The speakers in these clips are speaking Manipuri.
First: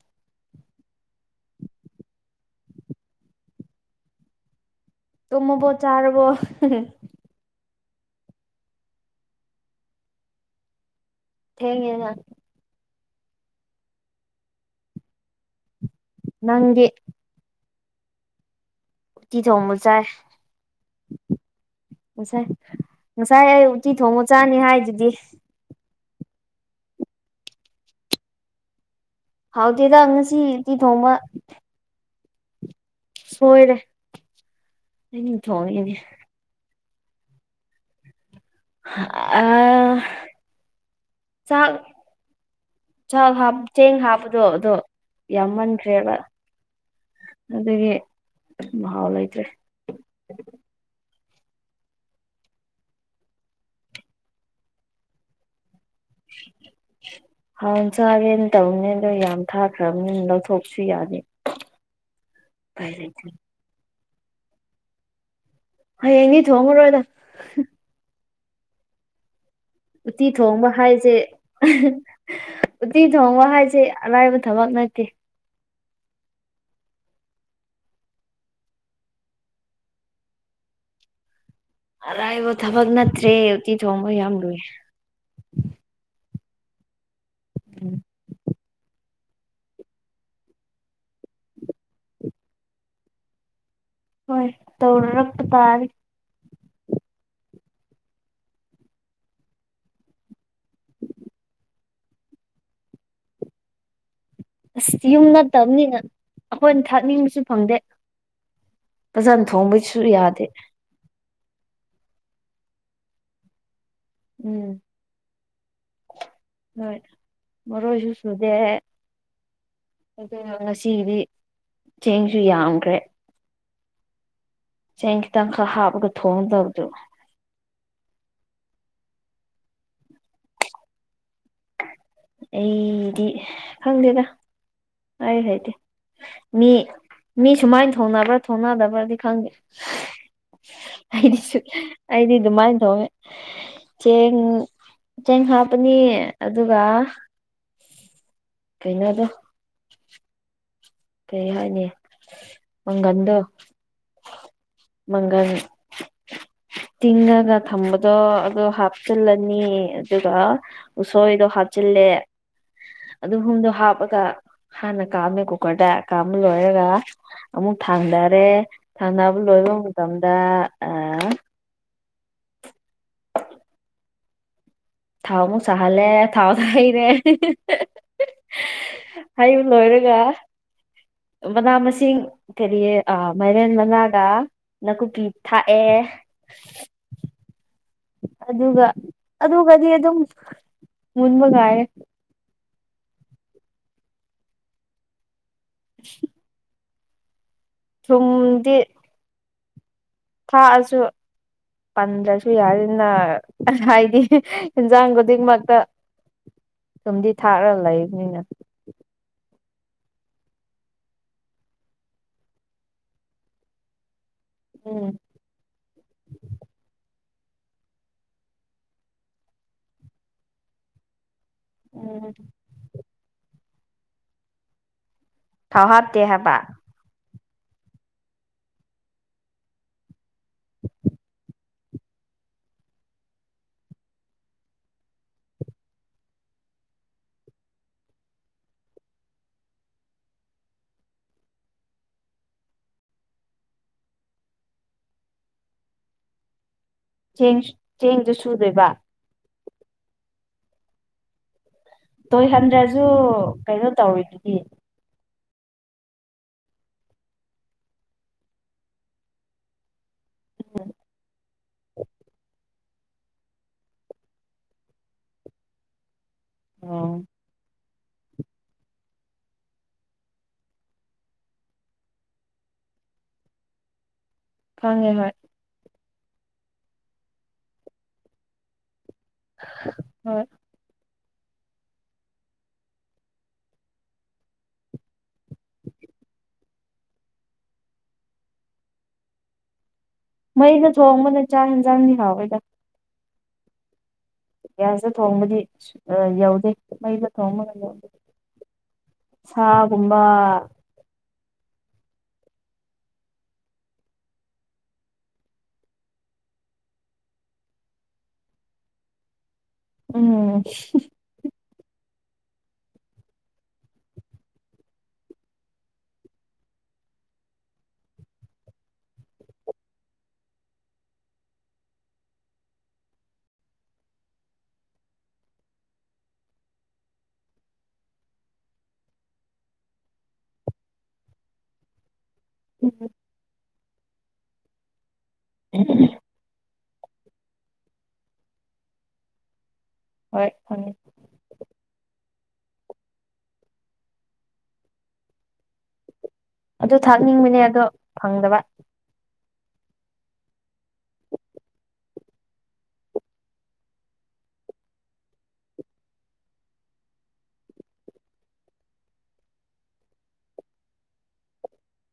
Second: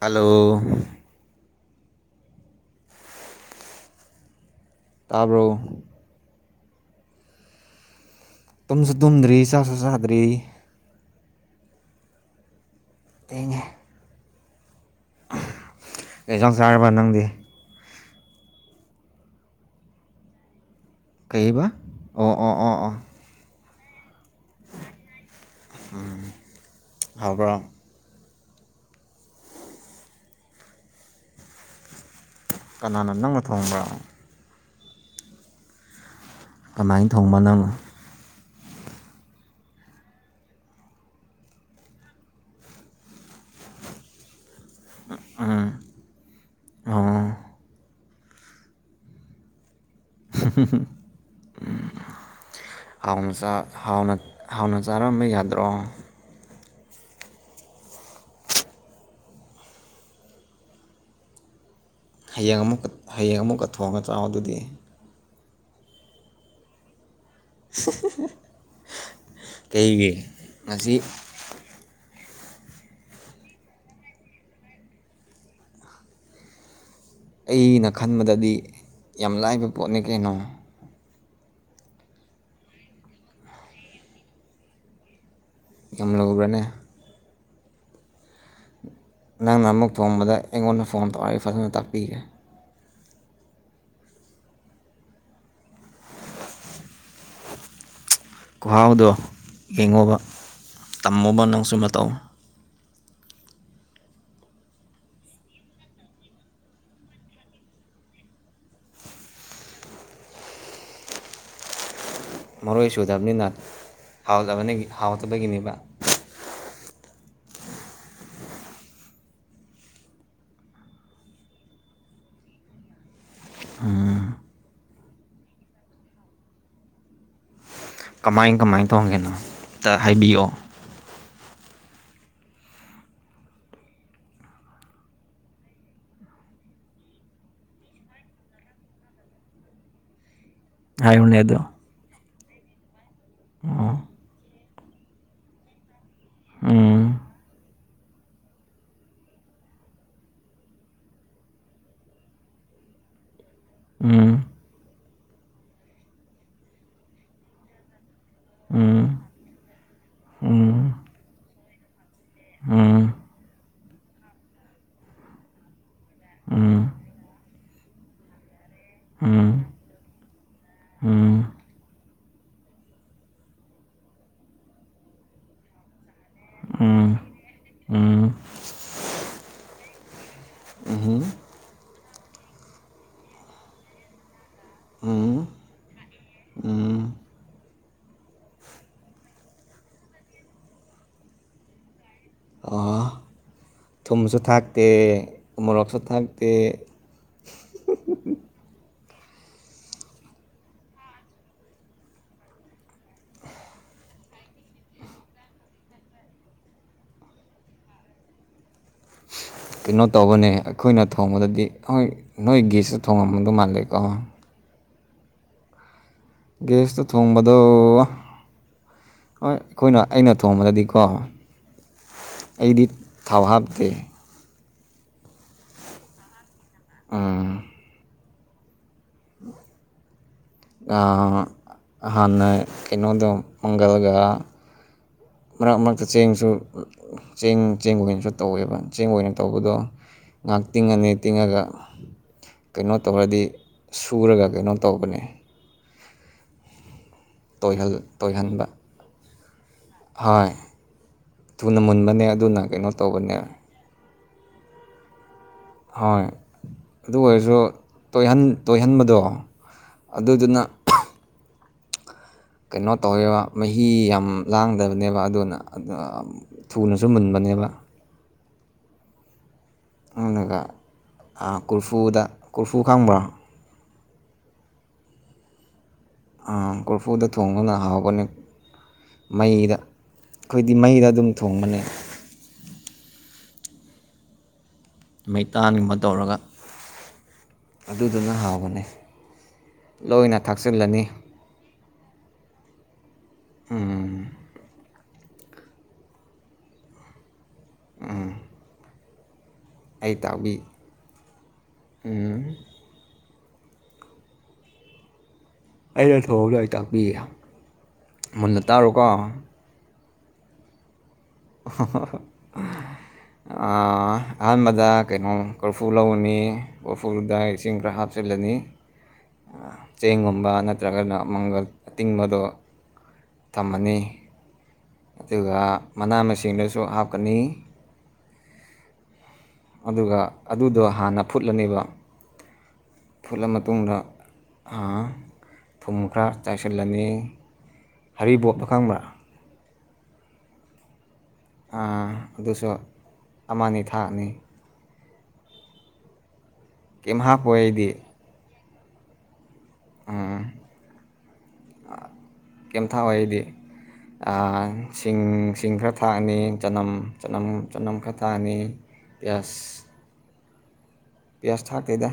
ꯍꯜꯂꯣ ꯇꯥꯕ꯭ꯔꯣ ꯇꯨꯝꯃꯕꯣ ꯆꯥꯔꯕꯣ ꯇꯨꯝꯁꯨ ꯇꯨꯝꯗ꯭ꯔꯤ ꯆꯥꯁꯨ ꯆꯥꯗ꯭ꯔꯤ ꯊꯦꯡꯉꯦꯅ ꯊꯦꯡꯉꯦ ꯀꯩ ꯖꯥꯡ ꯆꯥꯔꯕ ꯅꯪꯗꯤ ꯇꯤ ꯊꯣꯡꯕ ꯆꯥꯏ ꯀꯩꯕ ꯑꯣ ꯑꯣ ꯉꯁꯥꯏ ꯑꯣ ꯑꯣꯥ ꯉꯁꯥꯏ ꯑꯩ ꯎꯇꯤ ꯊꯣꯡꯕ ꯆꯥꯅꯤ ꯍꯥꯏꯗꯨꯗꯤ ꯍꯝ ꯍꯥꯎꯕ꯭ꯔ ꯍꯥꯎꯇꯦꯗ ꯉꯁꯤ ꯎꯇꯤ ꯊꯣꯡꯕ ꯀꯅꯥꯅ ꯅꯪꯅ ꯁꯣꯏꯔꯦ ꯊꯣꯡꯕ꯭ꯔ ꯑꯩꯅ ꯊꯣꯡꯉꯤꯅꯤ ꯀꯃꯥꯏꯟ ꯊꯣꯡꯕ ꯅꯪ ꯍꯥꯑꯥ ꯆꯥꯛ ꯆꯥꯛ ꯍꯥꯞ ꯆꯦꯡ ꯍꯥꯞꯄꯗꯣ ꯗꯣ ꯌꯥꯝꯃꯟꯈ꯭ꯔꯦꯕ ꯑꯣ ꯑꯗꯨꯒꯤ ꯃꯍꯥꯎ ꯂꯩꯇ꯭ꯔꯦ [unintelligible] ꯍꯥꯎꯅ ꯆꯥ ꯍꯥꯎꯅ ꯍꯥꯎꯅ ꯆꯥꯔꯝꯕ ꯌꯥꯗ꯭ꯔꯣ ꯍꯥꯎꯅ ꯆꯥꯒꯦꯅ ꯇꯧꯅꯦ ꯑꯗꯣ ꯌꯥꯝ ꯊꯥꯈ꯭ꯔꯝꯅꯤꯅ ꯂꯧꯊꯣꯛꯁꯨ ꯌꯥꯗꯦ ꯍꯌꯦꯡ ꯑꯃꯨꯛꯀ ꯎꯄꯥꯏ ꯂꯩꯇꯦ ꯍꯌꯦꯡ ꯑꯃꯨꯛꯀ ꯊꯣꯡꯉ ꯆꯥꯎ ꯑꯗꯨꯗꯤ ꯍꯌꯦꯡꯗꯤ ꯊꯣꯡꯉꯔꯣꯏꯗ [unintelligible] ꯎꯠꯇꯤ ꯊꯣꯡꯕ ꯉꯁꯤ ꯍꯥꯏꯖꯦ ꯑꯥꯍꯥ ꯎꯠꯇꯤ ꯊꯣꯡꯕ ꯍꯥꯏꯁꯦ ꯑꯔꯥꯏꯕ ꯊꯕꯛ ꯅꯠꯇꯦ ꯑꯩꯅ ꯈꯟꯕꯗꯗꯤ ꯌꯥꯝ ꯂꯥꯏꯕ ꯄꯣꯠꯅꯤ ꯀꯩꯅꯣ ꯑꯔꯥꯏꯕ ꯊꯕꯛ ꯅꯠꯇ꯭ꯔꯦ ꯎꯇꯤ ꯊꯣꯡꯕ ꯌꯥꯝ ꯂꯨꯏ ꯌꯥꯝ ꯂꯧꯕ꯭ꯔꯅꯦ ꯎꯝ ꯅꯪꯅ ꯑꯃꯨꯛ ꯊꯣꯡꯕꯗ ꯑꯩꯉꯣꯟꯗ ꯐꯣꯟ ꯇꯧꯔ ꯑꯩ ꯐꯖꯅ ꯇꯥꯛꯄꯤꯒꯦ ꯍꯣꯏ ꯇꯧꯔꯔꯛꯄ ꯇꯥꯔꯤ ꯈꯨꯍꯥꯎꯗꯣ ꯌꯦꯡꯉꯣꯕ ꯇꯝꯃꯣꯕ ꯅꯪꯁꯨ ꯃꯇꯧ ꯑꯁ ꯌꯨꯝ ꯅꯠꯇꯕꯅꯤꯅ ꯑꯈꯣꯏꯅ ꯊꯥꯛꯅꯤꯡꯕꯁꯨ ꯐꯪꯗꯦ ꯐꯖꯅ ꯊꯣꯡꯕꯩꯁꯨ ꯌꯥꯗꯦ ꯃꯔꯣꯏ ꯁꯨꯗꯕꯅꯤꯅ ꯎꯝ ꯍꯥꯎꯇꯕꯅꯦꯒꯤ ꯍꯥꯎꯇꯕꯒꯤꯅꯦꯕ ꯍꯣꯏ ꯃꯔꯣꯏꯁꯨ ꯁꯨꯗꯦ ꯑꯗꯨꯅ ꯉꯁꯤꯒꯤꯗꯤ ꯆꯦꯡꯁꯨ ꯌꯥꯝꯈ꯭ꯔꯦ ꯆꯦꯡ ꯈꯤꯇꯪꯈꯛ ꯍꯥꯞꯄꯒ ꯊꯣꯡꯒꯗꯧꯕꯗꯨ ꯀꯃꯥꯏꯟ ꯀꯃꯥꯏꯟ ꯇꯣꯡꯉꯤꯅꯣ ꯑꯝꯇ ꯍꯥꯏꯕꯤꯌꯣ ꯑꯩꯗꯤ ꯈꯪꯗꯦꯗ ꯍꯥꯏ ꯍꯩꯇꯦ ꯃꯤ ꯃꯤ ꯁꯨꯃꯥꯏꯟ ꯊꯣꯡꯅꯕ꯭ꯔꯥ ꯊꯣꯡꯅꯗꯕ꯭ꯔꯗꯤ ꯈꯪꯗꯦ ꯍꯥꯏꯌꯨꯅꯦ ꯑꯗꯣ ꯑꯩꯗꯤꯁꯨꯛ ꯑꯩꯗꯤ ꯑꯗꯨꯃꯥꯏꯟ ꯊꯣꯡꯉꯦ ꯑꯣ ꯆꯦꯡ ꯆꯦꯡ ꯍꯥꯞꯄꯅꯤ ꯑꯗꯨꯒ ꯎꯝ ꯀꯩꯅꯣꯗꯣ ꯀꯩ ꯍꯥꯏꯅꯤ ꯃꯪꯒꯟꯗꯣ ꯎꯝ ꯃꯪꯒꯟ ꯇꯤꯡꯉꯒ ꯊꯝꯕꯗꯣ ꯑꯗꯨ ꯎꯝ ꯍꯥꯞꯆꯤꯜꯂ ꯅꯤ ꯑꯗꯨꯒ ꯎꯝ ꯎꯁꯣꯏꯗꯣ ꯍꯥꯞꯆꯤꯜꯂꯦ ꯎꯝ ꯑꯗꯨ ꯍꯨꯝꯗꯣ ꯍꯥꯞꯄꯒ ꯍꯥꯟꯅ ꯀꯥꯝꯃꯦ ꯀꯨꯀꯔꯗ ꯀꯥꯝꯕ ꯎꯝ ꯂꯣꯏꯔꯒ ꯑꯃꯨꯛ ꯊꯥꯡꯗꯔꯦ ꯊꯥꯡꯗꯕ ꯂꯣꯏꯕ ꯃꯇꯝꯗ ꯎꯝ ꯑꯥ ꯎꯝ ꯊꯥꯎ ꯑꯃꯨꯛ ꯁꯥꯍꯜꯂꯦ ꯊꯥꯎꯗꯣ ꯍꯩꯔꯦ ꯎꯝ ꯎꯝ ꯍꯩꯕ ꯂꯣꯏꯔꯒ ꯎꯝꯍꯨꯝ ꯃꯅꯥ ꯃꯁꯤꯡ ꯀꯔꯤ ꯑ ꯃꯥꯏꯔꯦꯟ ꯃꯅꯥꯒ ꯅꯥꯀꯨꯞꯄꯤ ꯎꯝ ꯊꯥꯛꯑꯦ ꯎꯝ ꯑꯗꯨꯒ ꯑꯗꯨꯒꯗꯤ ꯑꯗꯨꯝ ꯃꯨꯟꯕ ꯉꯥꯏꯔꯦ ꯑꯣ ꯊꯨꯝꯁꯨ ꯊꯥꯛꯇꯦ ꯎꯃꯣꯔꯣꯛꯁꯨ ꯊꯥꯛꯇꯦ ꯊꯨꯝꯗꯤ ꯊꯥꯛꯑꯁꯨ ꯄꯟꯗ꯭ꯔꯁꯨ ꯌꯥꯔꯦꯗꯅ ꯍꯥꯏꯗꯤ ꯏꯟꯖꯥꯡ ꯈꯨꯗꯤꯡꯃꯛꯇ ꯊꯨꯝꯗꯤ ꯊꯥꯛꯔ ꯂꯩꯕꯅꯤꯅ ꯀꯩꯅꯣ ꯇꯧꯕꯅꯦ ꯑꯩꯈꯣꯏꯅ ꯊꯣꯡꯕꯗꯗꯤ ꯍꯣꯏ ꯅꯣꯏ ꯒꯤꯁꯁꯨ ꯊꯣꯡꯉꯝꯒꯗ ꯃꯥꯜꯂꯦꯀꯣ ꯎꯝ ꯒꯦꯁꯇ ꯊꯣꯡꯕꯗꯣ ꯍꯣꯏ ꯑꯩꯈꯣꯏꯅ ꯑꯩꯅ ꯊꯣꯡꯕꯗꯗꯤꯀꯣ ꯎꯝ ꯑꯩꯗꯤ ꯊꯥꯎ ꯍꯥꯞꯇꯦ ꯊꯥꯎ ꯍꯥꯞꯇꯦ ꯍꯥꯏꯕ ꯎꯝ ꯑꯥ ꯍꯥꯟꯅꯥ ꯀꯩꯅꯣꯗꯣ ꯃꯪꯒꯜꯒ ꯃꯔꯛ ꯃꯔꯛꯇ ꯆꯦꯡꯁꯨ ꯆꯦꯡ ꯆꯦꯡ ꯑꯣꯏꯅꯁꯨ ꯇꯧꯋꯦꯕ ꯆꯦꯡ ꯑꯣꯏꯅ ꯇꯧꯕꯗꯣ ꯉꯍꯥꯛ ꯇꯤꯡꯉꯅꯤ ꯇꯤꯡꯉꯒ ꯀꯩꯅꯣ ꯇꯧꯔꯗꯤ ꯁꯨꯔꯒ ꯀꯩꯅꯣ ꯇꯧꯕꯅꯦ ꯆꯦꯡ ꯆꯦꯡꯁꯨ ꯇꯣꯏꯍꯟꯕ ꯁꯨꯗꯣꯏꯕ ꯍꯣꯏ ꯇꯨꯅꯃꯨꯟꯕ ꯇꯣꯏꯍꯟꯗ꯭ꯔꯁꯨ ꯀꯩꯅꯣ ꯇꯧꯔꯤꯗꯨꯗꯤ ꯍꯣꯏ ꯑꯗꯨ ꯑꯣꯏꯔꯁꯨ ꯆꯣꯢꯍꯟ ꯇꯣꯏꯍꯟꯕꯗꯣ ꯑꯗꯨꯗꯨꯅ ꯀꯩꯅꯣ ꯇꯧꯋꯦꯕ ꯃꯍꯤ ꯌꯥꯝ ꯂꯥꯡꯗꯕꯅꯦꯕ ꯑꯗꯨꯅ ꯑꯝ ꯊꯨꯅꯁꯨ ꯑꯣ ꯃꯨꯟꯕꯅꯦꯕ ꯃꯨꯟꯅꯒ ꯑꯥ ꯀꯣꯔꯐꯨꯗ ꯀꯣꯔꯐꯨ ꯈꯪꯕ꯭ꯔꯥ ꯈꯪꯉꯦ ꯍꯣꯏ ꯑꯥ ꯀꯣꯔꯐꯨꯗ ꯊꯣꯡꯕꯅ ꯍꯥꯎꯒꯅꯤ ꯃꯩꯗ ꯍꯣꯏ ꯏꯃꯩꯗ ꯑꯗꯨꯝ ꯊꯣꯡꯕꯅꯦ ꯃꯩꯇꯥꯟꯒꯨꯝꯕ ꯇꯧꯔꯒ ꯑꯗꯨꯗꯨꯅ ꯍꯥꯎꯕꯅꯦ ꯂꯣꯏꯅ ꯃꯩꯩꯗ ꯊꯥꯛꯆꯤꯜꯂꯅꯤ ꯊꯣꯡꯕꯅ ꯆꯥꯛ ꯌꯦꯟꯖꯥꯡꯗꯤ ꯍꯥꯎꯋꯦꯗ ꯎꯝ ꯒ꯭ꯌꯥꯁꯇ ꯊꯣꯡꯕꯗꯤ ꯑꯥ ꯌꯧꯗꯦ ꯃꯩꯗ ꯊꯣꯡꯕꯅ ꯑꯩ ꯇꯥꯎꯕꯤ ꯍꯨꯝ ꯑꯩꯅ ꯊꯣꯡꯕꯗꯣ ꯑꯩ ꯇꯥꯛꯄꯤꯒꯦ ꯃꯨꯟꯅ ꯇꯥꯔꯣꯀꯣ ꯎꯝ ꯑꯥ ꯑꯍꯥꯟꯕꯗ ꯀꯩꯅꯣ ꯀꯣꯔꯐꯨ ꯂꯧꯔꯅꯤ ꯀꯣꯔꯐꯨꯗ ꯏꯁꯤꯡ ꯈꯔ ꯍꯥꯞꯆꯤꯜꯂꯅꯤ [inaudible] ꯑꯥ ꯆꯦꯡꯒꯨꯝꯕ ꯅꯠꯇ꯭ꯔꯒꯅ ꯃꯪꯒꯜ ꯑꯇꯤꯡꯕꯗꯣ ꯊꯝꯃꯅꯤ ꯑꯗꯨꯒ ꯃꯅꯥ ꯃꯁꯤꯡꯗꯁꯨ ꯍꯥꯞꯀꯅꯤ ꯑꯗꯨꯒ ꯑꯗꯨꯗꯣ ꯍꯥꯟꯅ ꯐꯨꯠꯂꯅꯤꯕ [inaudible] ꯐꯨꯠꯂ ꯃꯇꯨꯡꯗ ꯍꯥ ꯊꯨꯝ ꯈꯔ ꯆꯥꯏꯁꯤꯜꯂꯅꯤ ꯍꯔꯤꯕꯣꯞꯇꯣ ꯈꯪꯕ꯭ꯔꯥ ꯍꯣꯏ ꯈꯪꯉꯦ ꯑꯥ ꯑꯗꯨꯁꯨ ꯑꯃꯅꯤ ꯊꯥꯛꯅꯤ ꯑꯗꯨ ꯀꯩꯝ ꯍꯥꯞꯄꯣꯏ ꯊꯥꯛꯅꯤꯡꯕꯅꯦ ꯑꯗꯣ ꯑꯩꯗꯤ ꯐꯪꯗꯕ ꯎꯝ ꯑꯥ ꯀꯩꯝ ꯊꯥꯑꯣꯏ ꯑꯩꯗꯤ ꯑꯪ ꯁꯤꯡ ꯁꯤꯡ ꯈꯔ ꯊꯥꯛꯑꯅꯤ ꯆꯅꯝ ꯆꯅꯝ ꯆꯅꯝ ꯈꯔ ꯊꯥꯛꯑꯅꯤ ꯄꯤꯌꯥꯁ ꯄꯤꯌꯥꯁ ꯊꯥꯛꯇꯦꯗ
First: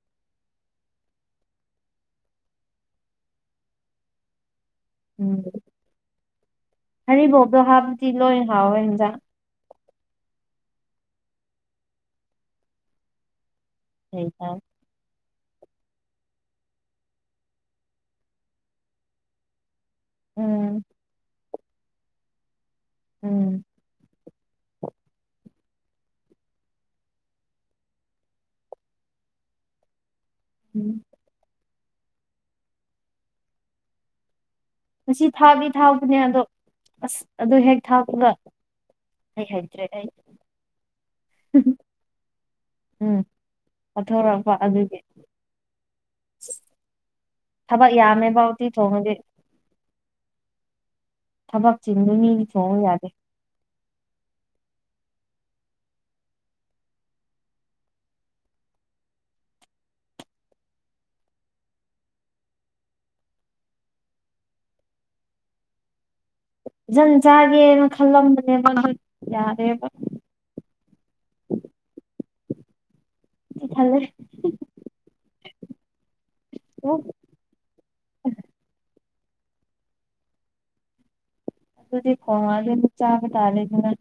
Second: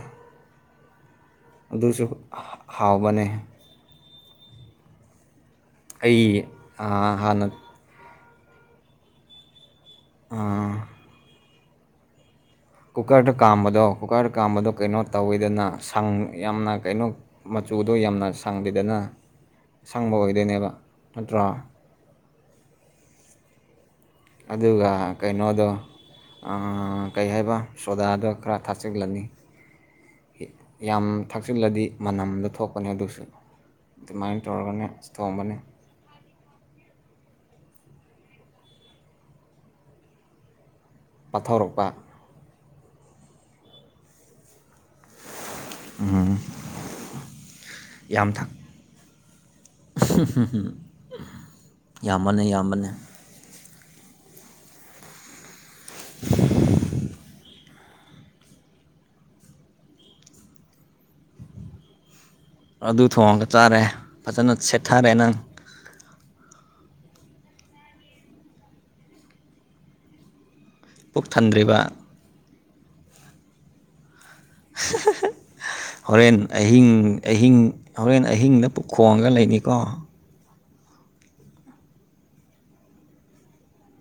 ꯑꯗꯨꯖꯨ ꯍꯥ ꯍꯥꯥꯎꯕꯅꯦ ꯎꯝ ꯑꯩ ꯑꯥ ꯍꯥꯟꯅ ꯍꯔꯤꯕꯣꯞꯇꯣ ꯍꯥꯞꯄꯇꯤ ꯂꯣꯏꯅ ꯍꯥꯎꯋꯦ ꯍꯦꯟꯖꯥꯡ ꯑꯥ ꯀꯨꯀꯔꯗ ꯀꯥꯝꯕꯗꯣ ꯀꯩ ꯀꯨꯀꯔꯗ ꯊꯥꯎ ꯀꯥꯝꯕꯗꯣ ꯀꯩꯅꯣ ꯇꯧꯋꯤꯗꯅ ꯁꯪ ꯌꯥꯝꯅ ꯀꯩꯅꯣ ꯃꯆꯨꯗꯣ ꯌꯥꯝꯅ ꯁꯪꯂꯤꯗꯅ ꯑꯁꯪꯕ ꯑꯣꯏꯗꯣꯏꯅꯦꯕ ꯎꯝ ꯅꯠꯇ꯭ꯔꯣ ꯎꯝ ꯑꯗꯨꯒ ꯀꯩꯅꯣꯗꯣ ꯑꯥ ꯀꯩ ꯍꯥꯏꯕ ꯁꯣꯗꯥꯗꯣ ꯈꯔ ꯊꯥꯛꯆꯤꯜꯂꯅꯤ ꯎꯝ ꯌꯥꯝ ꯊꯥꯛꯆꯤꯜꯂꯗꯤ ꯃꯅꯝꯗꯣ ꯊꯣꯛꯄꯅꯦ ꯑꯗꯨꯁꯨ ꯑꯗꯨꯃꯥꯏꯟ ꯇꯧꯔꯒꯅꯦ ꯉꯁꯤ ꯊꯣꯡꯕꯅꯦ ꯊꯥꯕꯗꯤ ꯊꯥꯎꯕꯅꯦ ꯑꯗꯣ ꯑꯁ ꯑꯗꯨ ꯍꯦꯛ ꯊꯥꯛꯄꯒ ꯑꯩ ꯍꯩꯇ꯭ꯔꯦ ꯑꯩ ꯄꯥꯊꯣꯔꯛꯄ ꯎꯝ ꯄꯥꯊꯣꯔꯛꯄ ꯑꯗꯨꯒꯤ ꯎꯝ ꯊꯕꯛ ꯌꯥꯝ ꯌꯥꯝꯃꯦꯕ ꯊꯛ ꯎꯇꯤ ꯊꯣꯡꯉꯗꯤ [unintelligible] ꯊꯕꯛ ꯆꯤꯟꯕ ꯃꯤ ꯌꯥꯝꯕꯅꯦ ꯊꯣꯡꯉꯨ ꯌꯥꯝꯕꯅꯦ ꯌꯥꯗꯦ [inaudible] ꯑꯗꯨ ꯊꯣꯡꯉꯒ ꯆꯥꯔꯦ ꯐꯖꯅ ꯁꯦꯠꯊꯔꯦ ꯅꯪ ꯖꯟ ꯆꯥꯒꯦꯅ ꯈꯜꯂꯝꯕꯅꯦꯕ [inaudible] ꯌꯥꯔꯦꯕ ꯄꯨꯛ ꯊꯟꯗ꯭ꯔꯤꯕ ꯊꯜꯂꯦ [unintelligible] ꯍꯣꯔꯦꯟ ꯑꯍꯤꯡ ꯑꯣ ꯑꯍꯤꯡ ꯍꯣꯔꯦꯟ ꯑꯍꯤꯡꯗ ꯄꯨꯛ ꯈꯣꯡꯉꯒ ꯂꯩꯅꯤꯀꯣ ꯑꯗꯨꯗꯤ ꯈꯣꯡꯉꯥꯗꯤ ꯑꯃꯨꯛ ꯆꯥꯕ ꯇꯥꯔꯦꯗꯅ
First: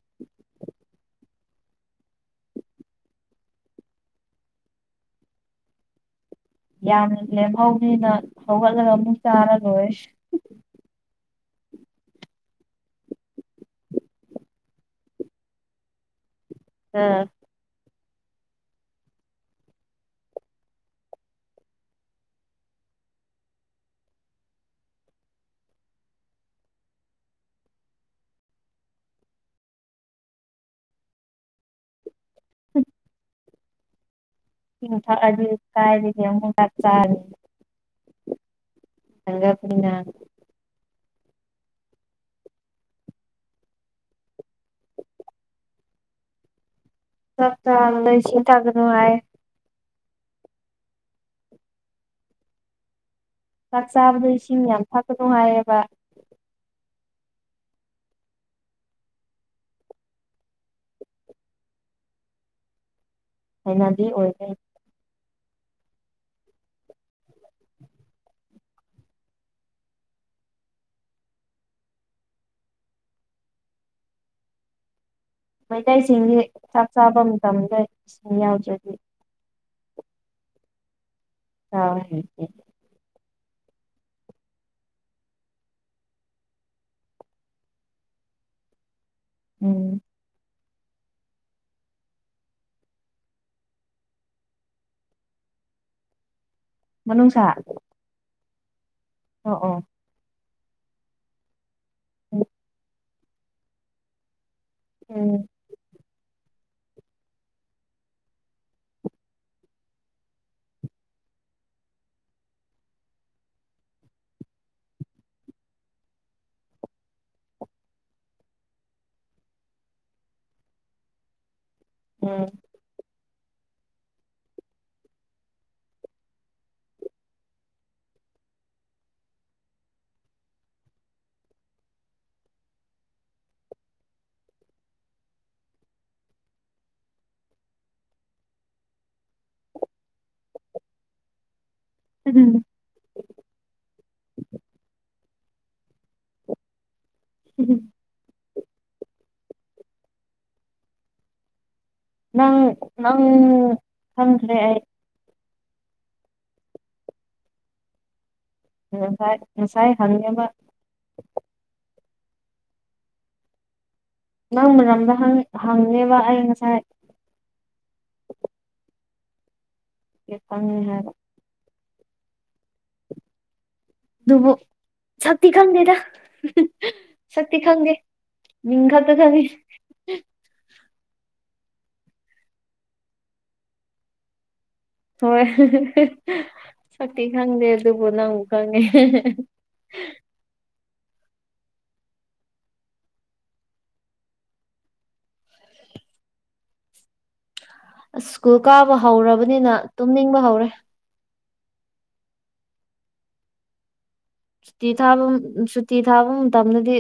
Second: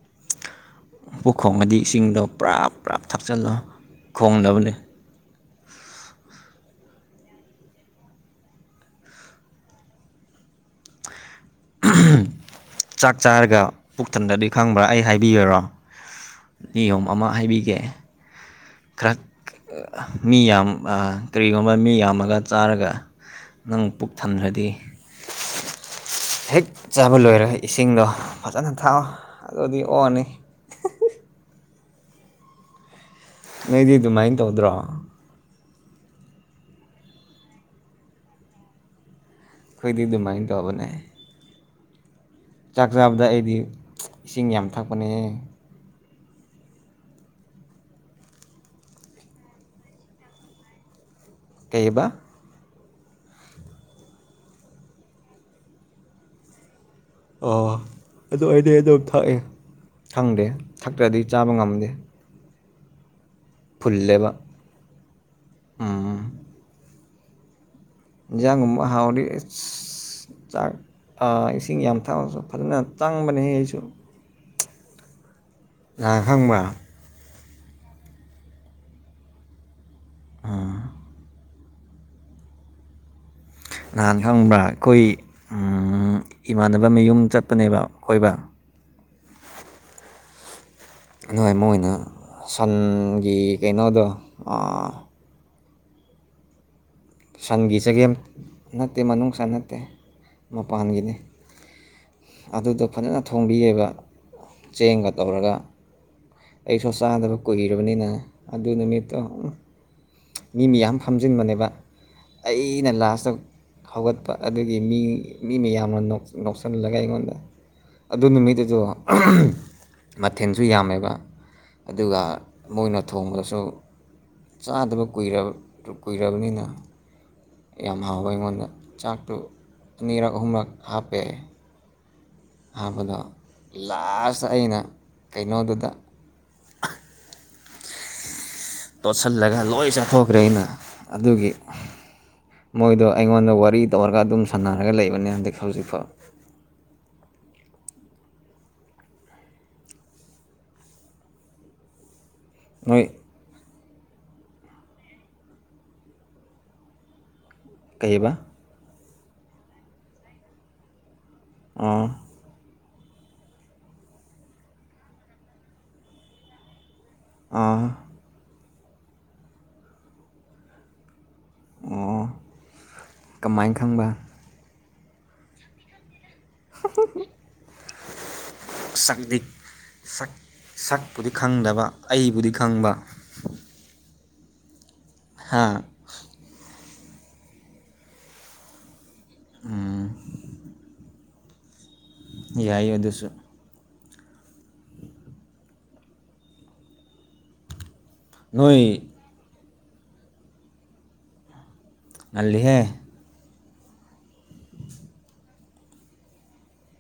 ꯄꯨꯛ ꯈꯣꯡꯉꯗꯤ ꯏꯁꯤꯡꯗꯣ ꯄ꯭ꯔꯞ ꯄ꯭ꯔꯞ ꯊꯥꯛꯆꯜꯂꯣ ꯈꯣꯡꯗꯕꯅꯦ ꯌꯥꯝ ꯂꯦꯝꯍꯧꯅꯤꯅ ꯍꯧꯒꯠꯂꯒ ꯑꯃꯨꯛ ꯆꯥꯔ ꯂꯣꯏꯔꯦ ꯎꯍꯨꯝ ꯆꯥꯛ ꯆꯥꯔꯒ ꯄꯨꯛ ꯊꯟꯗ꯭ꯔꯗꯤ ꯈꯥꯡꯕ꯭ꯔꯥ ꯑꯩ ꯍꯥꯏꯕꯤꯌꯨꯔꯣ ꯑ ꯅꯤꯌꯣꯝ ꯑꯃ ꯍꯥꯏꯕꯤꯒꯦ ꯈꯔ ꯑ ꯃꯤ ꯌꯥꯝ ꯑ ꯀꯔꯤꯒꯨꯝꯕ ꯃꯤ ꯌꯥꯝꯃꯒ ꯆꯥꯔꯒ ꯅꯪ ꯄꯨꯛ ꯊꯟꯗ꯭ꯔꯗꯤ ꯍꯦꯛ ꯆꯥꯕ ꯂꯣꯏꯔꯒ ꯏꯁꯤꯡꯗꯣ ꯐꯖꯅ ꯊꯥꯛꯑꯣ ꯑꯗꯨꯒꯤ ꯑꯣꯛꯑꯅꯤ ꯅꯣꯏꯗꯤ ꯑꯗꯨꯃꯥꯏꯅ ꯇꯧꯗ꯭ꯔꯣ ꯏꯁꯤꯡ ꯊꯛꯑꯗꯤ ꯀꯥꯏꯗꯒꯤ ꯑꯃꯨꯛ ꯆꯥꯛ ꯆꯥꯅꯤ ꯑꯗꯨ ꯈꯣꯏꯗꯤ ꯑꯗꯨꯃꯥꯏꯅ ꯇꯧꯕꯅꯦ ꯆꯥꯛ ꯆꯥꯕꯗ ꯑꯩꯗꯤ ꯏꯁꯤꯡ ꯌꯥꯝ ꯊꯛꯄꯅꯦꯍꯦ ꯆꯥꯛ ꯆꯥꯕꯗ ꯏꯁꯤꯡ ꯊꯛꯀꯅꯨ ꯍꯥꯏ ꯀꯩꯕ ꯆꯥꯛ ꯆꯥꯕꯗ ꯏꯁꯤꯡ ꯌꯥꯝ ꯊꯛꯀꯅꯨ ꯍꯥꯏꯌꯦꯕ ꯑꯣ ꯑꯗꯨ ꯑꯩꯏꯗꯤ ꯑꯗꯨꯝ ꯊꯛꯑꯦ ꯈꯪꯗꯦ ꯊꯛꯇ꯭ꯔꯗꯤ ꯆꯥꯕ ꯉꯝꯗꯦ ꯍꯩꯅꯕꯤ ꯐꯨꯜꯂꯦꯕ ꯑꯣꯏꯕꯩ ꯎꯝ ꯍꯦꯟꯖꯥꯡꯒꯨꯝꯕ ꯍꯥꯎꯔꯗꯤ ꯏꯁ ꯆꯥꯛ ꯑ ꯏꯁꯤꯡ ꯌꯥꯝ ꯊꯛꯑꯣꯁꯨ ꯐꯖꯅ ꯆꯪꯕꯅꯦꯍꯦ ꯑꯩꯁꯨ ꯅꯍꯥꯟ ꯃꯩꯇꯩꯁꯤꯡꯗꯤ ꯈꯪꯕ꯭ꯔꯥ [unintelligible] ꯆꯥꯛ ꯆꯥꯕ ꯃꯇꯝꯗ ꯏꯁꯤꯡ ꯌꯥꯎꯗ꯭ꯔꯗꯤ [unintelligible] [unintelligible] ꯅꯍꯥꯟ ꯈꯪꯕ꯭ꯔꯥ ꯑꯩꯈꯣꯏ ꯏꯃꯥꯟꯅꯕ ꯃꯌꯨꯝ ꯆꯠꯄꯅꯦꯕ ꯀꯣꯏꯕ ꯎꯝ ꯅꯣꯏ ꯃꯣꯏꯅ ꯁꯟꯒꯤ ꯀꯩꯅꯣꯗꯣ ꯑꯥ ꯃꯅꯨꯡꯁꯥ ꯁꯟꯒꯤ ꯆꯒꯦꯝ ꯅꯠꯇꯦ ꯃꯅꯨꯡ ꯁꯥ ꯑꯣ ꯑꯣ ꯅꯠꯇꯦ ꯃꯄꯥꯟꯒꯤꯅꯤ ꯑꯗꯨꯗꯣ ꯐꯖꯅ ꯊꯣꯡꯕꯤꯌꯦꯕ ꯆꯦꯡꯒ ꯎꯝ ꯇꯧꯔꯒ ꯑꯩꯁꯨ ꯆꯥꯗꯕ ꯀꯨꯏꯔꯕꯅꯤꯅ ꯑꯗꯨ ꯅꯨꯃꯤꯠꯇꯣ ꯎꯝ ꯃꯤ ꯃꯤꯌꯥꯝ ꯐꯝꯖꯤꯟꯕꯅꯦꯕ ꯑꯩꯅ ꯂꯥꯁꯇ ꯍꯧꯒꯠꯄ ꯑꯗꯨꯒꯤ ꯃꯤ ꯃꯤ ꯃꯌꯥꯝꯅ ꯅꯣꯛ ꯅꯣꯛꯁꯜꯂꯒ ꯑꯩꯉꯣꯟꯗ ꯑꯗꯨ ꯅꯨꯃꯤꯠ ꯇꯨꯁꯨ ꯑꯍꯝ ꯍꯝ ꯃꯊꯦꯜꯁꯨ ꯌꯥꯝꯃꯦꯕ ꯑꯗꯨꯒ ꯎꯝ ꯃꯣꯏꯅ ꯊꯣꯡꯕꯁꯨ ꯇꯥꯗꯕ ꯀꯨꯏꯔ ꯀꯨꯏꯔꯕꯅꯤꯅ ꯌꯥꯝ ꯍꯥꯎꯋꯦ ꯑꯩꯉꯣꯟꯗ ꯆꯥꯛꯇꯨ ꯑꯅꯤꯔꯛ ꯑꯍꯨꯝꯔꯛ ꯍꯥꯞꯄꯦ ꯍꯥꯞꯄꯗꯣ ꯂꯥꯁꯇ ꯑꯩꯅ ꯀꯩꯅꯣꯗꯨꯗ [inaudible] ꯇꯣꯠꯁꯜꯂꯒ ꯂꯣꯏ ꯆꯥꯊꯣꯛꯈ꯭ꯔꯦ ꯑꯩꯅ ꯑꯗꯨꯒꯤ ꯍꯝ ꯎꯝ ꯃꯣꯏꯗꯣ ꯑꯩꯉꯣꯟꯗ ꯋꯥꯔꯤ ꯇꯧꯔꯒ ꯑꯗꯨꯝ ꯁꯥꯟꯅꯔꯒ ꯂꯩꯕꯅꯦ ꯍꯟꯗꯛ ꯍꯧꯖꯤꯛꯐꯥꯎ ꯍꯨꯝ ꯍꯨꯝ ꯅꯪ ꯅꯣꯏ ꯅꯪ ꯈꯪꯈ꯭ꯔꯦ ꯑꯩ ꯀꯩꯑꯕ ꯉꯁꯥꯏ ꯉꯁꯥꯏ ꯍꯪꯉꯦꯕ ꯑ ꯅꯪ ꯃꯔꯝꯗ ꯍꯪ ꯍꯪꯉꯦꯕ ꯑꯩ ꯉꯁꯥꯏ ꯑꯣ [unintelligible] ꯍꯥꯏꯕ ꯑꯣ ꯀꯃꯥꯏ ꯈꯪꯕ ꯑꯗꯨꯕꯨ ꯁꯛꯇꯤ ꯈꯪꯗꯦꯗ ꯁꯛꯇꯤ ꯈꯪꯗꯦ ꯃꯤꯡ ꯈꯛꯇ ꯁꯛꯗꯤ ꯈꯪꯉꯤ ꯁꯛ ꯁꯛꯄꯨꯗꯤ ꯈꯪꯗꯕ ꯑꯩꯕꯨꯗꯤ ꯈꯪꯕ ꯍꯣꯏ ꯍꯥ ꯁꯛꯇꯤ ꯈꯪꯗꯦ ꯑꯗꯨꯕꯨ ꯅꯪꯕꯨ ꯈꯪꯉꯦ ꯑꯝ ꯌꯥꯏ ꯑꯗꯨꯁꯨ ꯑꯁ ꯁ꯭ꯀꯨꯜ ꯀꯥꯕ ꯅꯣꯏ ꯍꯧꯔꯕꯅꯤꯅ ꯇꯨꯝꯅꯤꯡꯕ ꯍꯧꯔꯦ ꯇꯜꯂꯤꯍꯦ ꯁꯨꯇꯤ ꯊꯥꯕ ꯁꯨꯇꯤ ꯊꯥꯕ ꯃꯇꯝꯗꯗꯤ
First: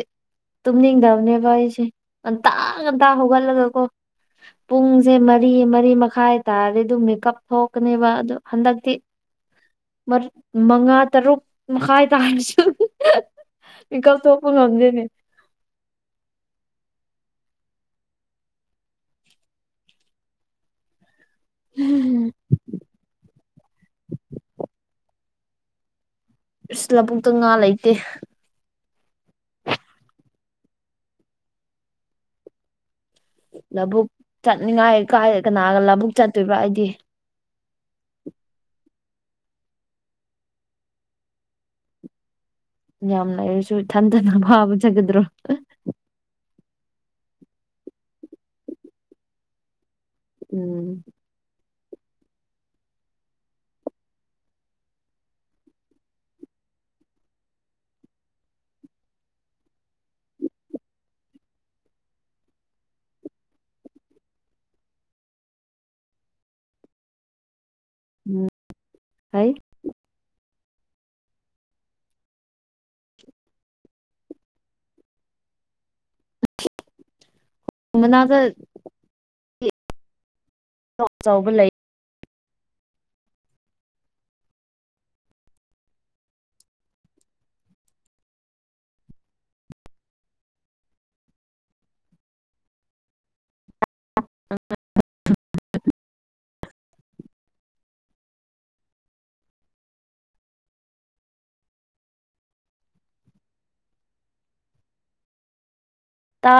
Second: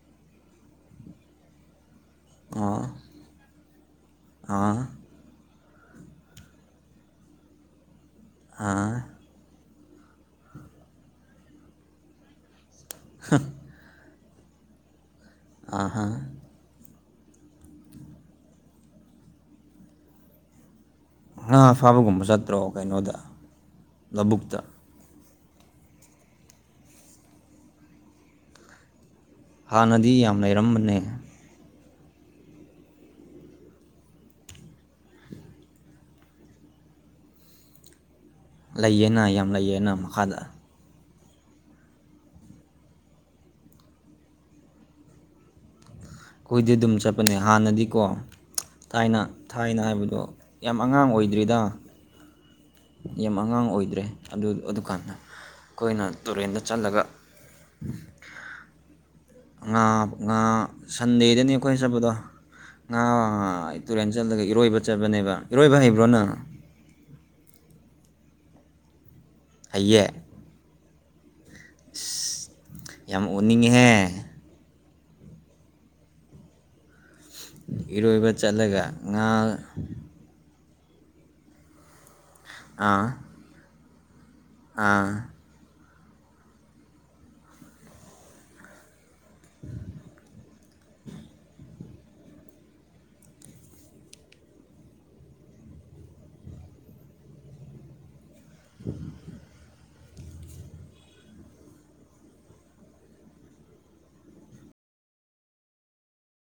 ꯇꯨꯝꯅꯤꯡꯗꯕꯅꯦꯕ ꯑꯩꯁꯦ ꯉꯟꯇ ꯑꯣ ꯉꯟꯇ ꯍꯧꯒꯠꯂꯒꯀꯣ ꯑꯥ ꯁꯦ ꯃꯔꯤ ꯃꯔꯤ ꯃꯈꯥꯏ ꯇꯥꯔꯗꯤ ꯑꯗꯨ ꯃꯦꯀꯞ ꯊꯣꯛꯀꯅꯦꯕ ꯑꯗꯨ ꯍꯟꯗꯛꯇꯤ ꯑꯥ ꯃꯔ ꯃꯉꯥ ꯇꯔꯨꯛ ꯃꯈꯥꯏ ꯇꯥꯔꯁꯨ ꯍꯥ ꯃꯤꯀꯞ ꯊꯣꯛꯄ ꯉꯝꯗꯦꯅꯦ ꯑꯍꯥ ꯉꯥ ꯐꯥꯕꯒꯨꯝꯕ ꯆꯠꯇ꯭ꯔꯣ ꯀꯩꯅꯣꯗ ꯂꯧꯕꯨꯛꯇ ꯏꯁ ꯂꯕꯨꯨꯛꯇ ꯉꯥ ꯂꯩꯇꯦ ꯍꯥꯟꯅꯗꯤ ꯌꯥꯝ ꯂꯩꯔꯝꯕꯅꯦ ꯂꯧꯕꯨꯛ ꯆꯠꯅꯤꯡꯉꯥꯏ ꯀꯥꯏ ꯀꯅꯥꯒ ꯂꯧꯕꯨꯛ ꯆꯠꯇꯣꯏꯕ ꯑꯩꯗꯤ ꯂꯩꯌꯦꯅ ꯌꯥꯝ ꯂꯩꯌꯦꯅ ꯃꯈꯥꯗ ꯌꯥꯝ ꯂꯩꯔꯁꯨ ꯏꯊꯟꯗꯅ ꯐꯥꯕ ꯆꯠꯀꯗ꯭ꯔꯣ ꯑꯩꯈꯣꯏꯗꯤ ꯑꯗꯨꯝ ꯆꯠꯄꯅꯦ ꯍꯥꯟꯅꯗꯤꯀꯣ ꯊꯥꯏꯅ ꯊꯥꯏꯅ ꯍꯥꯏꯕꯗꯣ ꯌꯥꯝ ꯎꯝ ꯑꯉꯥꯡ ꯑꯣꯏꯗ꯭ꯔꯤꯗ ꯌꯥꯝ ꯑꯉꯥꯡ ꯑꯣꯏꯗ꯭ꯔꯦ ꯑꯗꯨ ꯑꯗꯨꯀꯥꯟꯗ ꯑꯩꯈꯣꯏꯅ ꯇꯨꯔꯦꯟꯗ ꯆꯠꯂꯒ ꯉꯥ ꯉꯥ ꯁꯟꯗꯦꯗꯅꯤ ꯑꯩꯈꯣꯏꯅ ꯆꯠꯄꯗꯣ ꯉꯥ ꯇꯨꯔꯦꯟ ꯆꯠꯂꯒ ꯏꯔꯣꯏꯕ ꯆꯠꯄꯅꯦꯕ ꯏꯔꯣꯏꯕ ꯍꯩꯕ꯭ꯔꯣ ꯅꯪ ꯎꯝ ꯍꯩ ꯍꯩꯌꯦ ꯌꯥꯝ ꯎꯅꯤꯡꯉꯤꯍꯦ ꯏꯔꯣꯏꯕ ꯃꯅꯥꯛꯇ ꯆꯠꯂꯒ ꯉꯥ ꯆꯥꯎ ꯆꯥꯎꯕ ꯂꯩ ꯑꯥ ꯑꯥ [inaudible] [inaudible] ꯇꯥ